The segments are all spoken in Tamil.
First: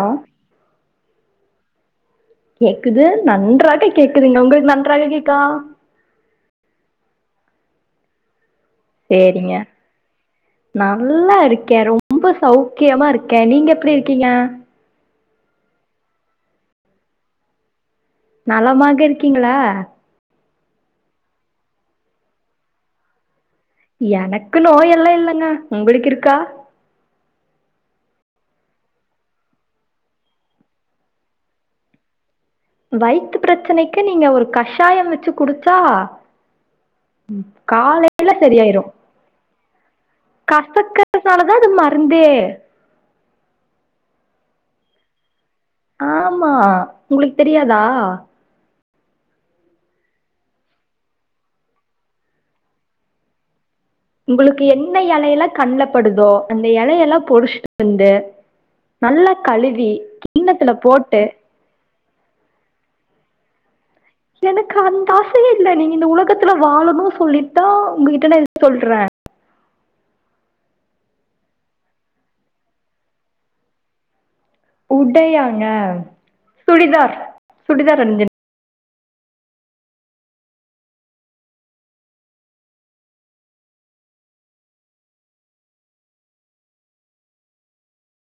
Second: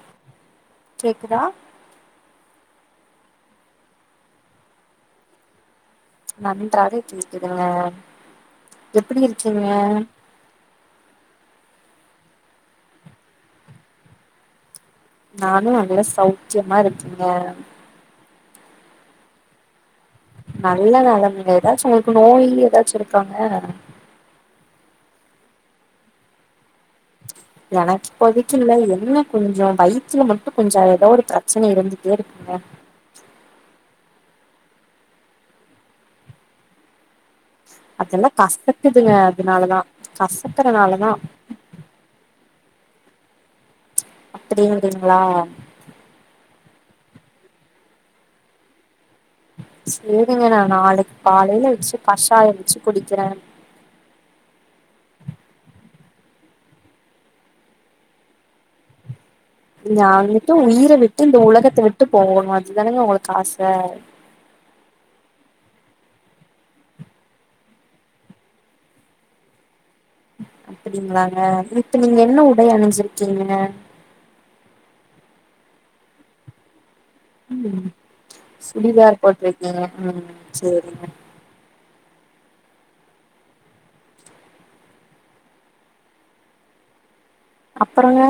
ஆ கேக்குதா கேக்குது நன்றாக கேக்குதுங்க உங்கள்கு நன்றாக கேக்கா நன்றாக கேக்குதுங்க எப்டி சேரிங்க இருக்கீங்க நல்லா இரு க்கே ரொம்ப சௌக்கியமா இருக்கே நீங்க எப்டி இருக்கீங்க நானு நல்ல சௌக்கியமா இருக்கேங்க நலமாக இருக்கீங்களா நல்ல நலம்ங்க ஏதாச்சு உங்களுக்கு நோய் ஏதாச்சு இருக்காங்க எனக்கு நோயெல்லா இல்லங்க உங்களுக்கு இருக்கா எனக்கு இப்போதைக்கி இல்ல என்ன கொஞ்சொ வயித்துல மட்டு கொஞ்ச ஏதோ ஒரு பிரச்சன இருந்துட்டே இருக்குங்க வயித்து பிரச்சனைக்கு நீங்க ஒரு கஷாயம் வச்சு குடிச்சா அதெல்லா காலைல சரியாயிரு கசக்குதுங்க அதனாலதா கசக்கறனாலதா கசக்கரநாலதா அது மருந் து அப்டிங்கிறிங்ளா ஆமா ஒங்ளுக்கு தெரியாதா சேரிங்க நா நாளைக்கு காலைல வச்சி கஷாயோ வச்சி குடிக்கிறே ஒங்ளுக்கு என்ன எலையெல்லா கண்லபடுதோ அந்த எலையெல்லா பொரிச்சுட்டு வந்து நல்லா கழுவி நா வந்துட்டு கிண்ணத்துல உயிர போட்டு விட்டு இந்த உலகத்த விட்டு போகனு அதுதானேங்க ஒங்ளுக்கு ஆச எனக்கு அந்த ஆசையே இல்ல நீங்க இந்த உலகத்துல வாழனு சொல்லிட் தா ஒங்ககிட்ட நா இத சொல்றே அப்டிங்களாங்க இப்ப நீங்க என்ன உடை அணிஞ்சிருக்கீங்க உடையாங்க சுடிதார் ம் சுடிதார் [unintelligible] சுடிதார் போட்ருக்கீங்க ம் சேரிங்க அப்றோங்க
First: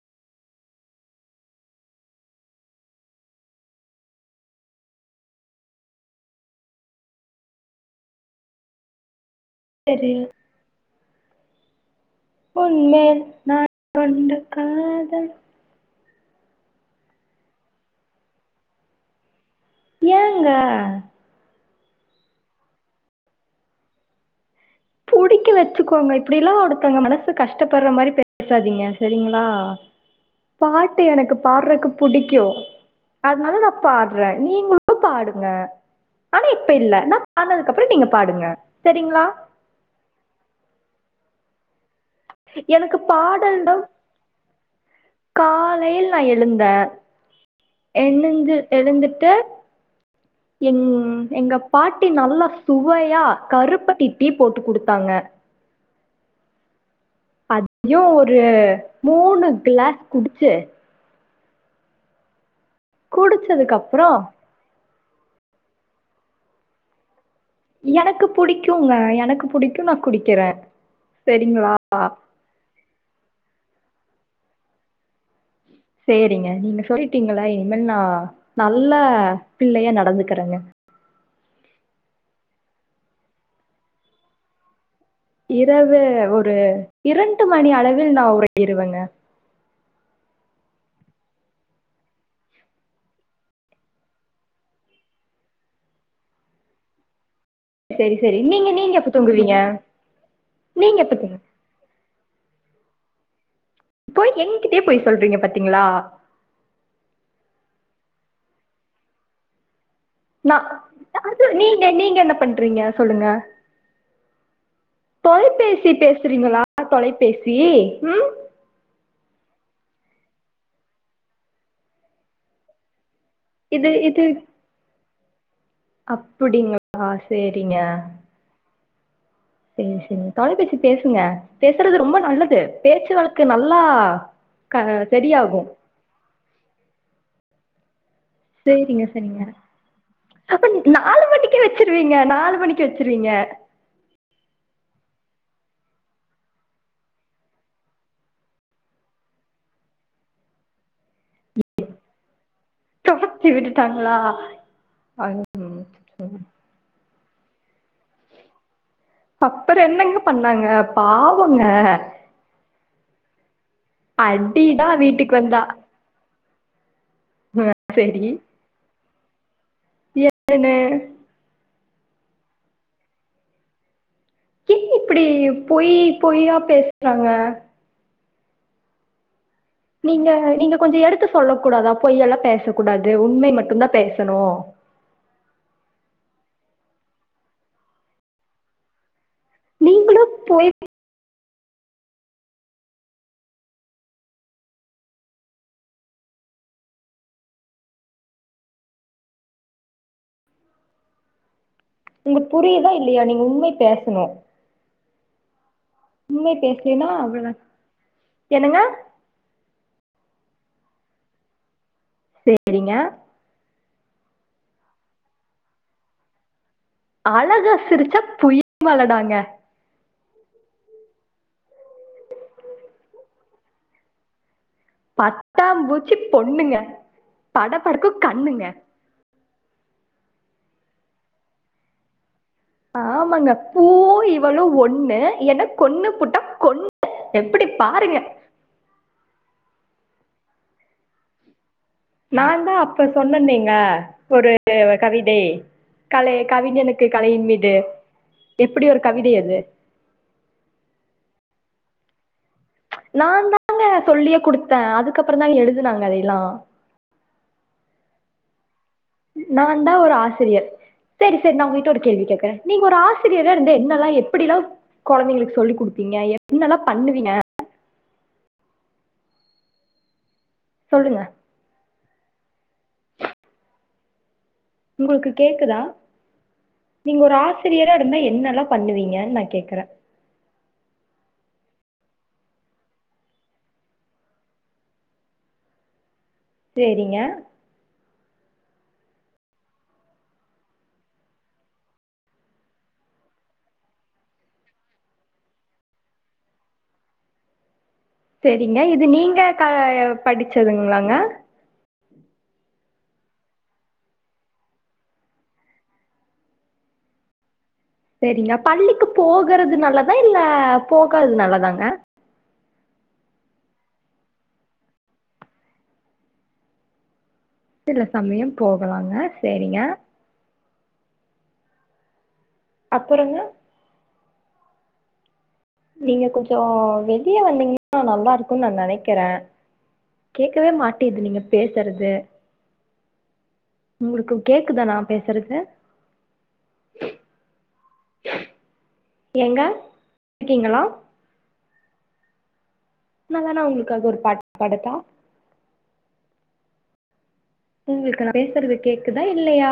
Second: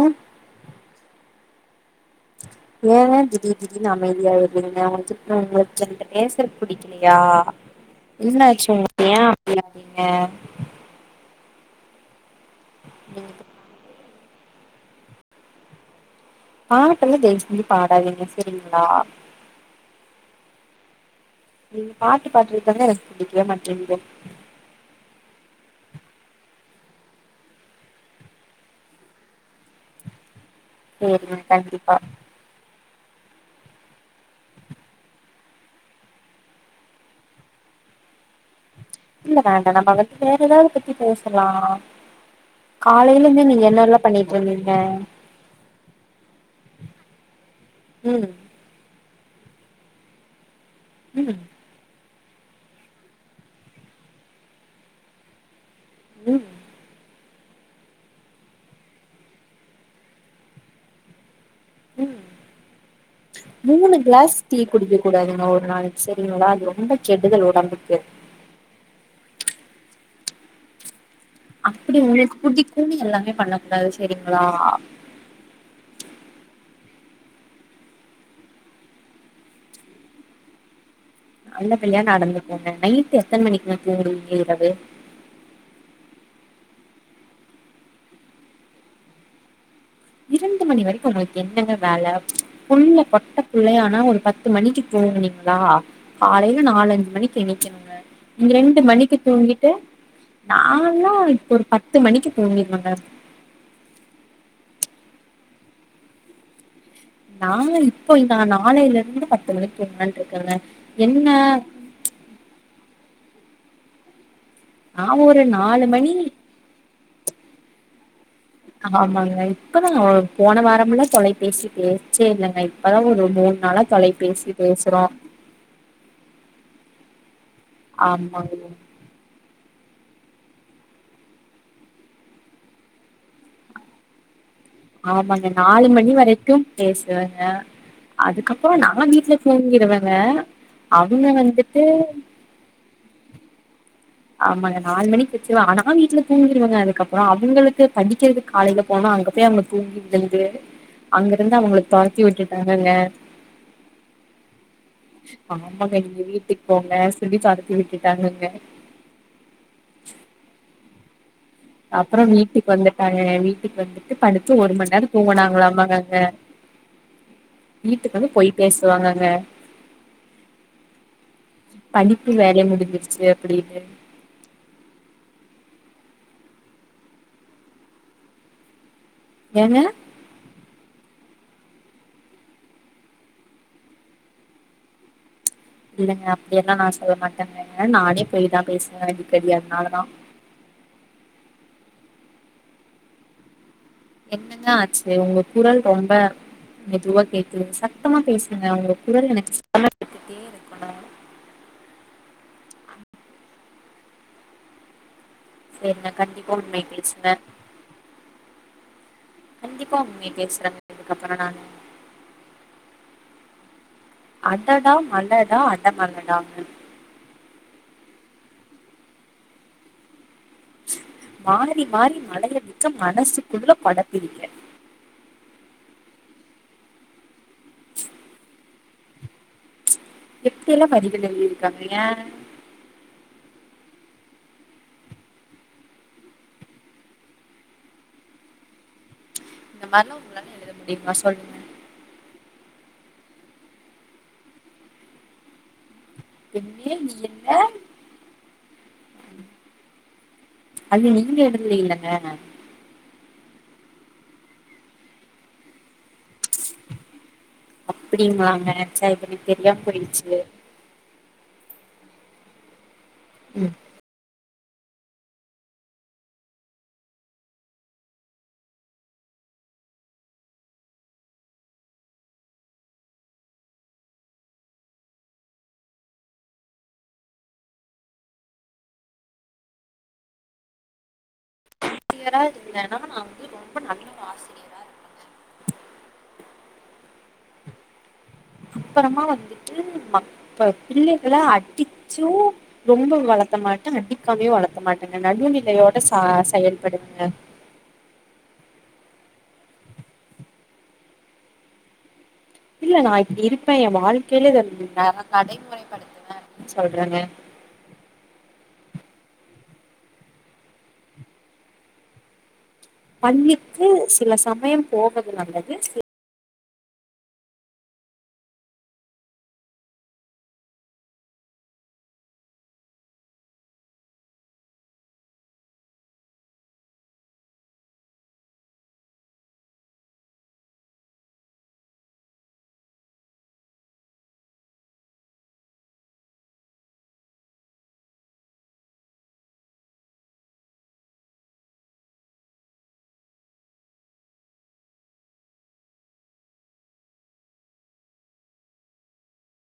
ஏங்க திடீர் திடீர்னு அமைதியாயிரீங்க ஒங்ளுக்கு இப்ப என்ட பேசறது புடிக்கலையா என்னாச்சு ஒங்ளுக்கு ஏ அப்டி ஆரிங்க ஒன்மேல் நான் கொண்ட காதல் பாட்டெல்லா தயவு செஞ்சி பாடாதீங்க செரிங்ளா ஏங்க நீங்க பாட்டு பாட்றது தாங்க எனக்கு புடிக்கவே மாட்டேங்கிது புடிக்க வச்சுக்கோங்க இப்டிலா ஒருத்தவங்க மனச கஷ்டப்பட்ற மாரி பேசாதீங்க சரிங்ளா பாட்டு எனக்கு சேரிங்க பாட்றக்கு கண்டிப்பா புடிக்கு அதனால நா பாட்றே நீங்ளு பாடுங்க ஆனா இப்ப இல்ல நா பாட்னதுக்கப்றோ நீங்க பாடுங்க சரிங்களா இல்ல வேண்ட நம்ப வந்து வேற எதாவது பத்தி பேசலா எனக்கு காலைல இருந்து நீங்க என்னலா பண்ணிட்ருந்தீங்க காலைல நா எழுந்தே எழுந்து ம் எ இருந்துட்டு எங் ம் எங்க பாட் டீ நல்லா சுவையா கருப்பட்டி டீ போட்டு குடுத்தாங்க ம் அதையு ஒரு மூணு கிளாஸ் குடிச்சி ம் குடிச்சதுக்கு மூணு அப்புறம் கிளாஸ் டீ குடிக்க கூடாதுங்க ஒரு நாளைக்கு செரிங்களா அது ரொம்ப கெடுதல் உடம்புக்கு எனக்கு புடிக்குங்க எனக்கு புடிக்கு நா குடிக்கறே அப்டி ஒங்ளுக்கு புடிக்குனு எல்லாமே பண்ணக்கூடாது செரிங்களா சேரிங்க நீங்க சொல்லிடீங்களா இனிமேல் நா நல்ல பிள்ளையா நடந்துக்கறேங்க நல்ல பிள்ளையா நடந்துக்கோங்க நைட்டு எத்தன மணிக்குங்க தூங்குறீங்க இரவு இரவு ஒரு இரண்டு மணி அளவில் நா உறங்கிருவேங்க இரண்டு மணி வரைக்கு ஒங்ளுக்கு என்னங்க வேல புள்ள பொட்ட புள்ளையானா ஒரு பத்து மணிக்கு தூ ங்னீங்களா காலைல நாலஞ்சு மணிக் கு எணிக்கனுங்க சரி சரி நீங்க ரெண்டு எப்ப மணிக்கு தூங்குவீங்க தூங்கிட்டு நீங்க எப்ப நாலா தூங்குவீங்க இப்ப ஒரு பத்து மணிக்கு தூங்கிருவேங்க பொய் எங்கிட்டே பொய் சொல்றீங்க பாத்தீங்களா நா இப்போ இல்ல நா நாளைல இருந்து பத்து மணிக்கு தூங்கலான்ட்டு இருக்கேங்க நா என்ன [unintelligible] நீங்க நீங்க என்ன பண்றீங்க சொல்லுங்க நா ஒரு நாலு தொலைபேசி மணி பேசுறீங்களா தொலைபேசி ம் ஆமா ஆமாங்க இப்பதா ஒரு போன வாரம்லா தொலைபேசி பேச்சே இல்லங்க இப்பதா ஒரு மூணு நாளா தொலைபேசி பேசுறோ அப்டிங்களா சேரிங்க ஆமாங்க செரி செரி தொலைபேசி பேசுங்க பேசுறது ரொம்ப நல்லது பேச்சு வழக்கு நல்லா க ஆமாங்க சரியாகும் நாலு மணி வரைக்கும் பேசுவங்க சேரிங்க செரிங்க தூங்கிருவேங்க அப்ப நாலு அவங்க மணிக்கு வந்துட்டு வச்சிருவீங்க நாலு மணிக்கு வச்சிருவீ ங்க [inaudible] ஆமாங்க நாலு மணிக்கு வச்சிருவ ஆனா வீட்டுல தூங்கிருவாங்க அதுக்கப்புறம் அவங்களுக்கு படிக்கிறதுக்கு காலையில போனா அங்க போய் அவங்க தூங்கி விழுந்து அங்க இருந்து அவங்களுக்கு தொரத்தி விட்டுட்டு ங்க துரத்தி விட்டுட்டாங்களா ஆமாங்க நீங்க வீட்டுக்கு போங்க சொல்லி பாத்தி விட்டுட்டாங்கங்க அப்புறம் என்னங்க பண்ணாங்க பாவ் அப்புறம் வீட்டுக்கு வந்துட்டாங்க வீ ட்டுக்கு வந்துட்டு படுத்து ஒரு அடிதா மணி நேரம் வீட்டுக்கு வந்தா தூங்கனாமாங்களாங்க ஙக ஆ வீட்டுக்கு சரி வந்து போய் பேசுவாங்கங்க என்னனு எப்டி வேலைய முடிஞ்சிருச்சு அப்படின்னு கி இப்படி பொய் பொய்யா பேசுறாங்க ஏங்க நீங்க நீங்க கொஞ்சம் எடுத்து சொல்ல கூடாதா பொய்ய எல்லாம் பேசக்க கூடாது உண்மை மட்டும் தான் பேசணு இல்லைங்க அப்படியெல்லாம் நான் சொல்ல மாட்டேங்கேங்க நானே போய் தான் பேசுவன் தெரியாதனாலதான் நீங்களு பொய் என்னங்க ஆச்சு உங்க குரல் ரொம்ப மெதுவா கேக்குது சத்தமா பேசுங்க உங்க குரல் எனக்கு சுத்தமா டே இரு மா உங்க புரியுதா இல்லையா நீங்க உண்மை பேசணும் சரி நான் கண்டிப்பா உண்மை பேசுவ அவ்ளோதா என்னங்க கண்டிப்பா உண்மை பேசுரங்க இதுக்கப்புற நானு செரிங்க அடடா மழடா அட மழடாங்க அழகா சிரிச்சா புயல் மழடாங்க மாறி மாறி மழயை விக்க மனசுக்குள்ள கொடபிடிக்க பத்தாம் பூச்சி பொண்ணுங்க பட படக்கும் கண்ணுங்க எப்படியெல்லாம் பதிவுல எழுதிருக்காங்கீங்க ஏன் ஆமாங்க பூ இவளோ ஒண்ணு ஏன்னா கொண்ணு புட்டா கொண்ணு எப்படி பாருங்க இந்த மாதிரிலாம் உங்களாலா எழுத முடியுமா சொல்லுங்க நான் தான் அப்ப சொன்னேங்க ஒரு கவிதை கலை பெண்ணே கவிஞனுக்கு நீ கலையின் என்ன மீது எப்படி ஒரு கவிதை அது அது நீங்க எழுத இல்லீங்க நான் தாங்க சொல்லியே குடுத்தேன் அதுக்கப்புறம் தாங்க எழுதுனாங்க அதெ எல்லாம் அப்படிங்களாங்க நான் தான் ஒரு ஆசிரியர் சரி சரி நான் உங்கிட்ட ஒரு கேள்வி கேக்றேன் நீங்க ஒரு ஆசிரி யரா ம் இருந்த என்னெல்லாம் எப்படி எல்லாம் கொழந்தைங்களுக்கு சொல்லி் கொடுப்பீங்க என்னெல்லாம் பண்ணுவீங்க சொல்லுங்க உங்களுக்கு கேக்குதா நீங்க ஒரு ஆசிரியரா இருந்தா என்னல்லா பண்ணுவீங்கன்னு நான் கேக்குறேன் ஆசிரியரா இருந்தேன்னா நான் வந்து ரொம்ப நல்லொரு ஆசிரியரா இருப்பங்க செரிங்க அப்புறமா வந்துட்டு மத்ல பிள்ளைகளை அடிச்சும் ரொம்ப வளர்த்தமா ட்ட அடிக்காமே வளர்த்த மாட்டேங்க நடுவுநிலையோட சா செயல்படுவங்க செரிங்க இது நீங்க படிச்சதுங்களாங்க இல்ல நா இப்டி இருப்பே எ வாழ்க்கைல இத நா நடைமுறைப்படுத்துவே சொல்றங்க சேரிங்க பள்ளிக்கு போகறது நல்லதா இல்ல போகாதது நல்லதாங்க பள்ளிக்கு சில சமயம் போவது நல்லது சில சில சமயம் போகலாங்க சேரிங்க அப்பறங்க நீங்க கொஞ்ச வெளிய வந்தீங்னா நல்லாருக்குன் நா நெனைக்கிறே கேக்கவே மாட்டிது நீங்க பேசறது உங்களுக்கு கேக்குதா நா பேசறது ஏங்க இருக்கீங்களா நா வேனா உங்களுக்காக ஒரு பாட் பாடட்டா உங்களுக்கு நா பேசறது கேக்குதா இல்லயா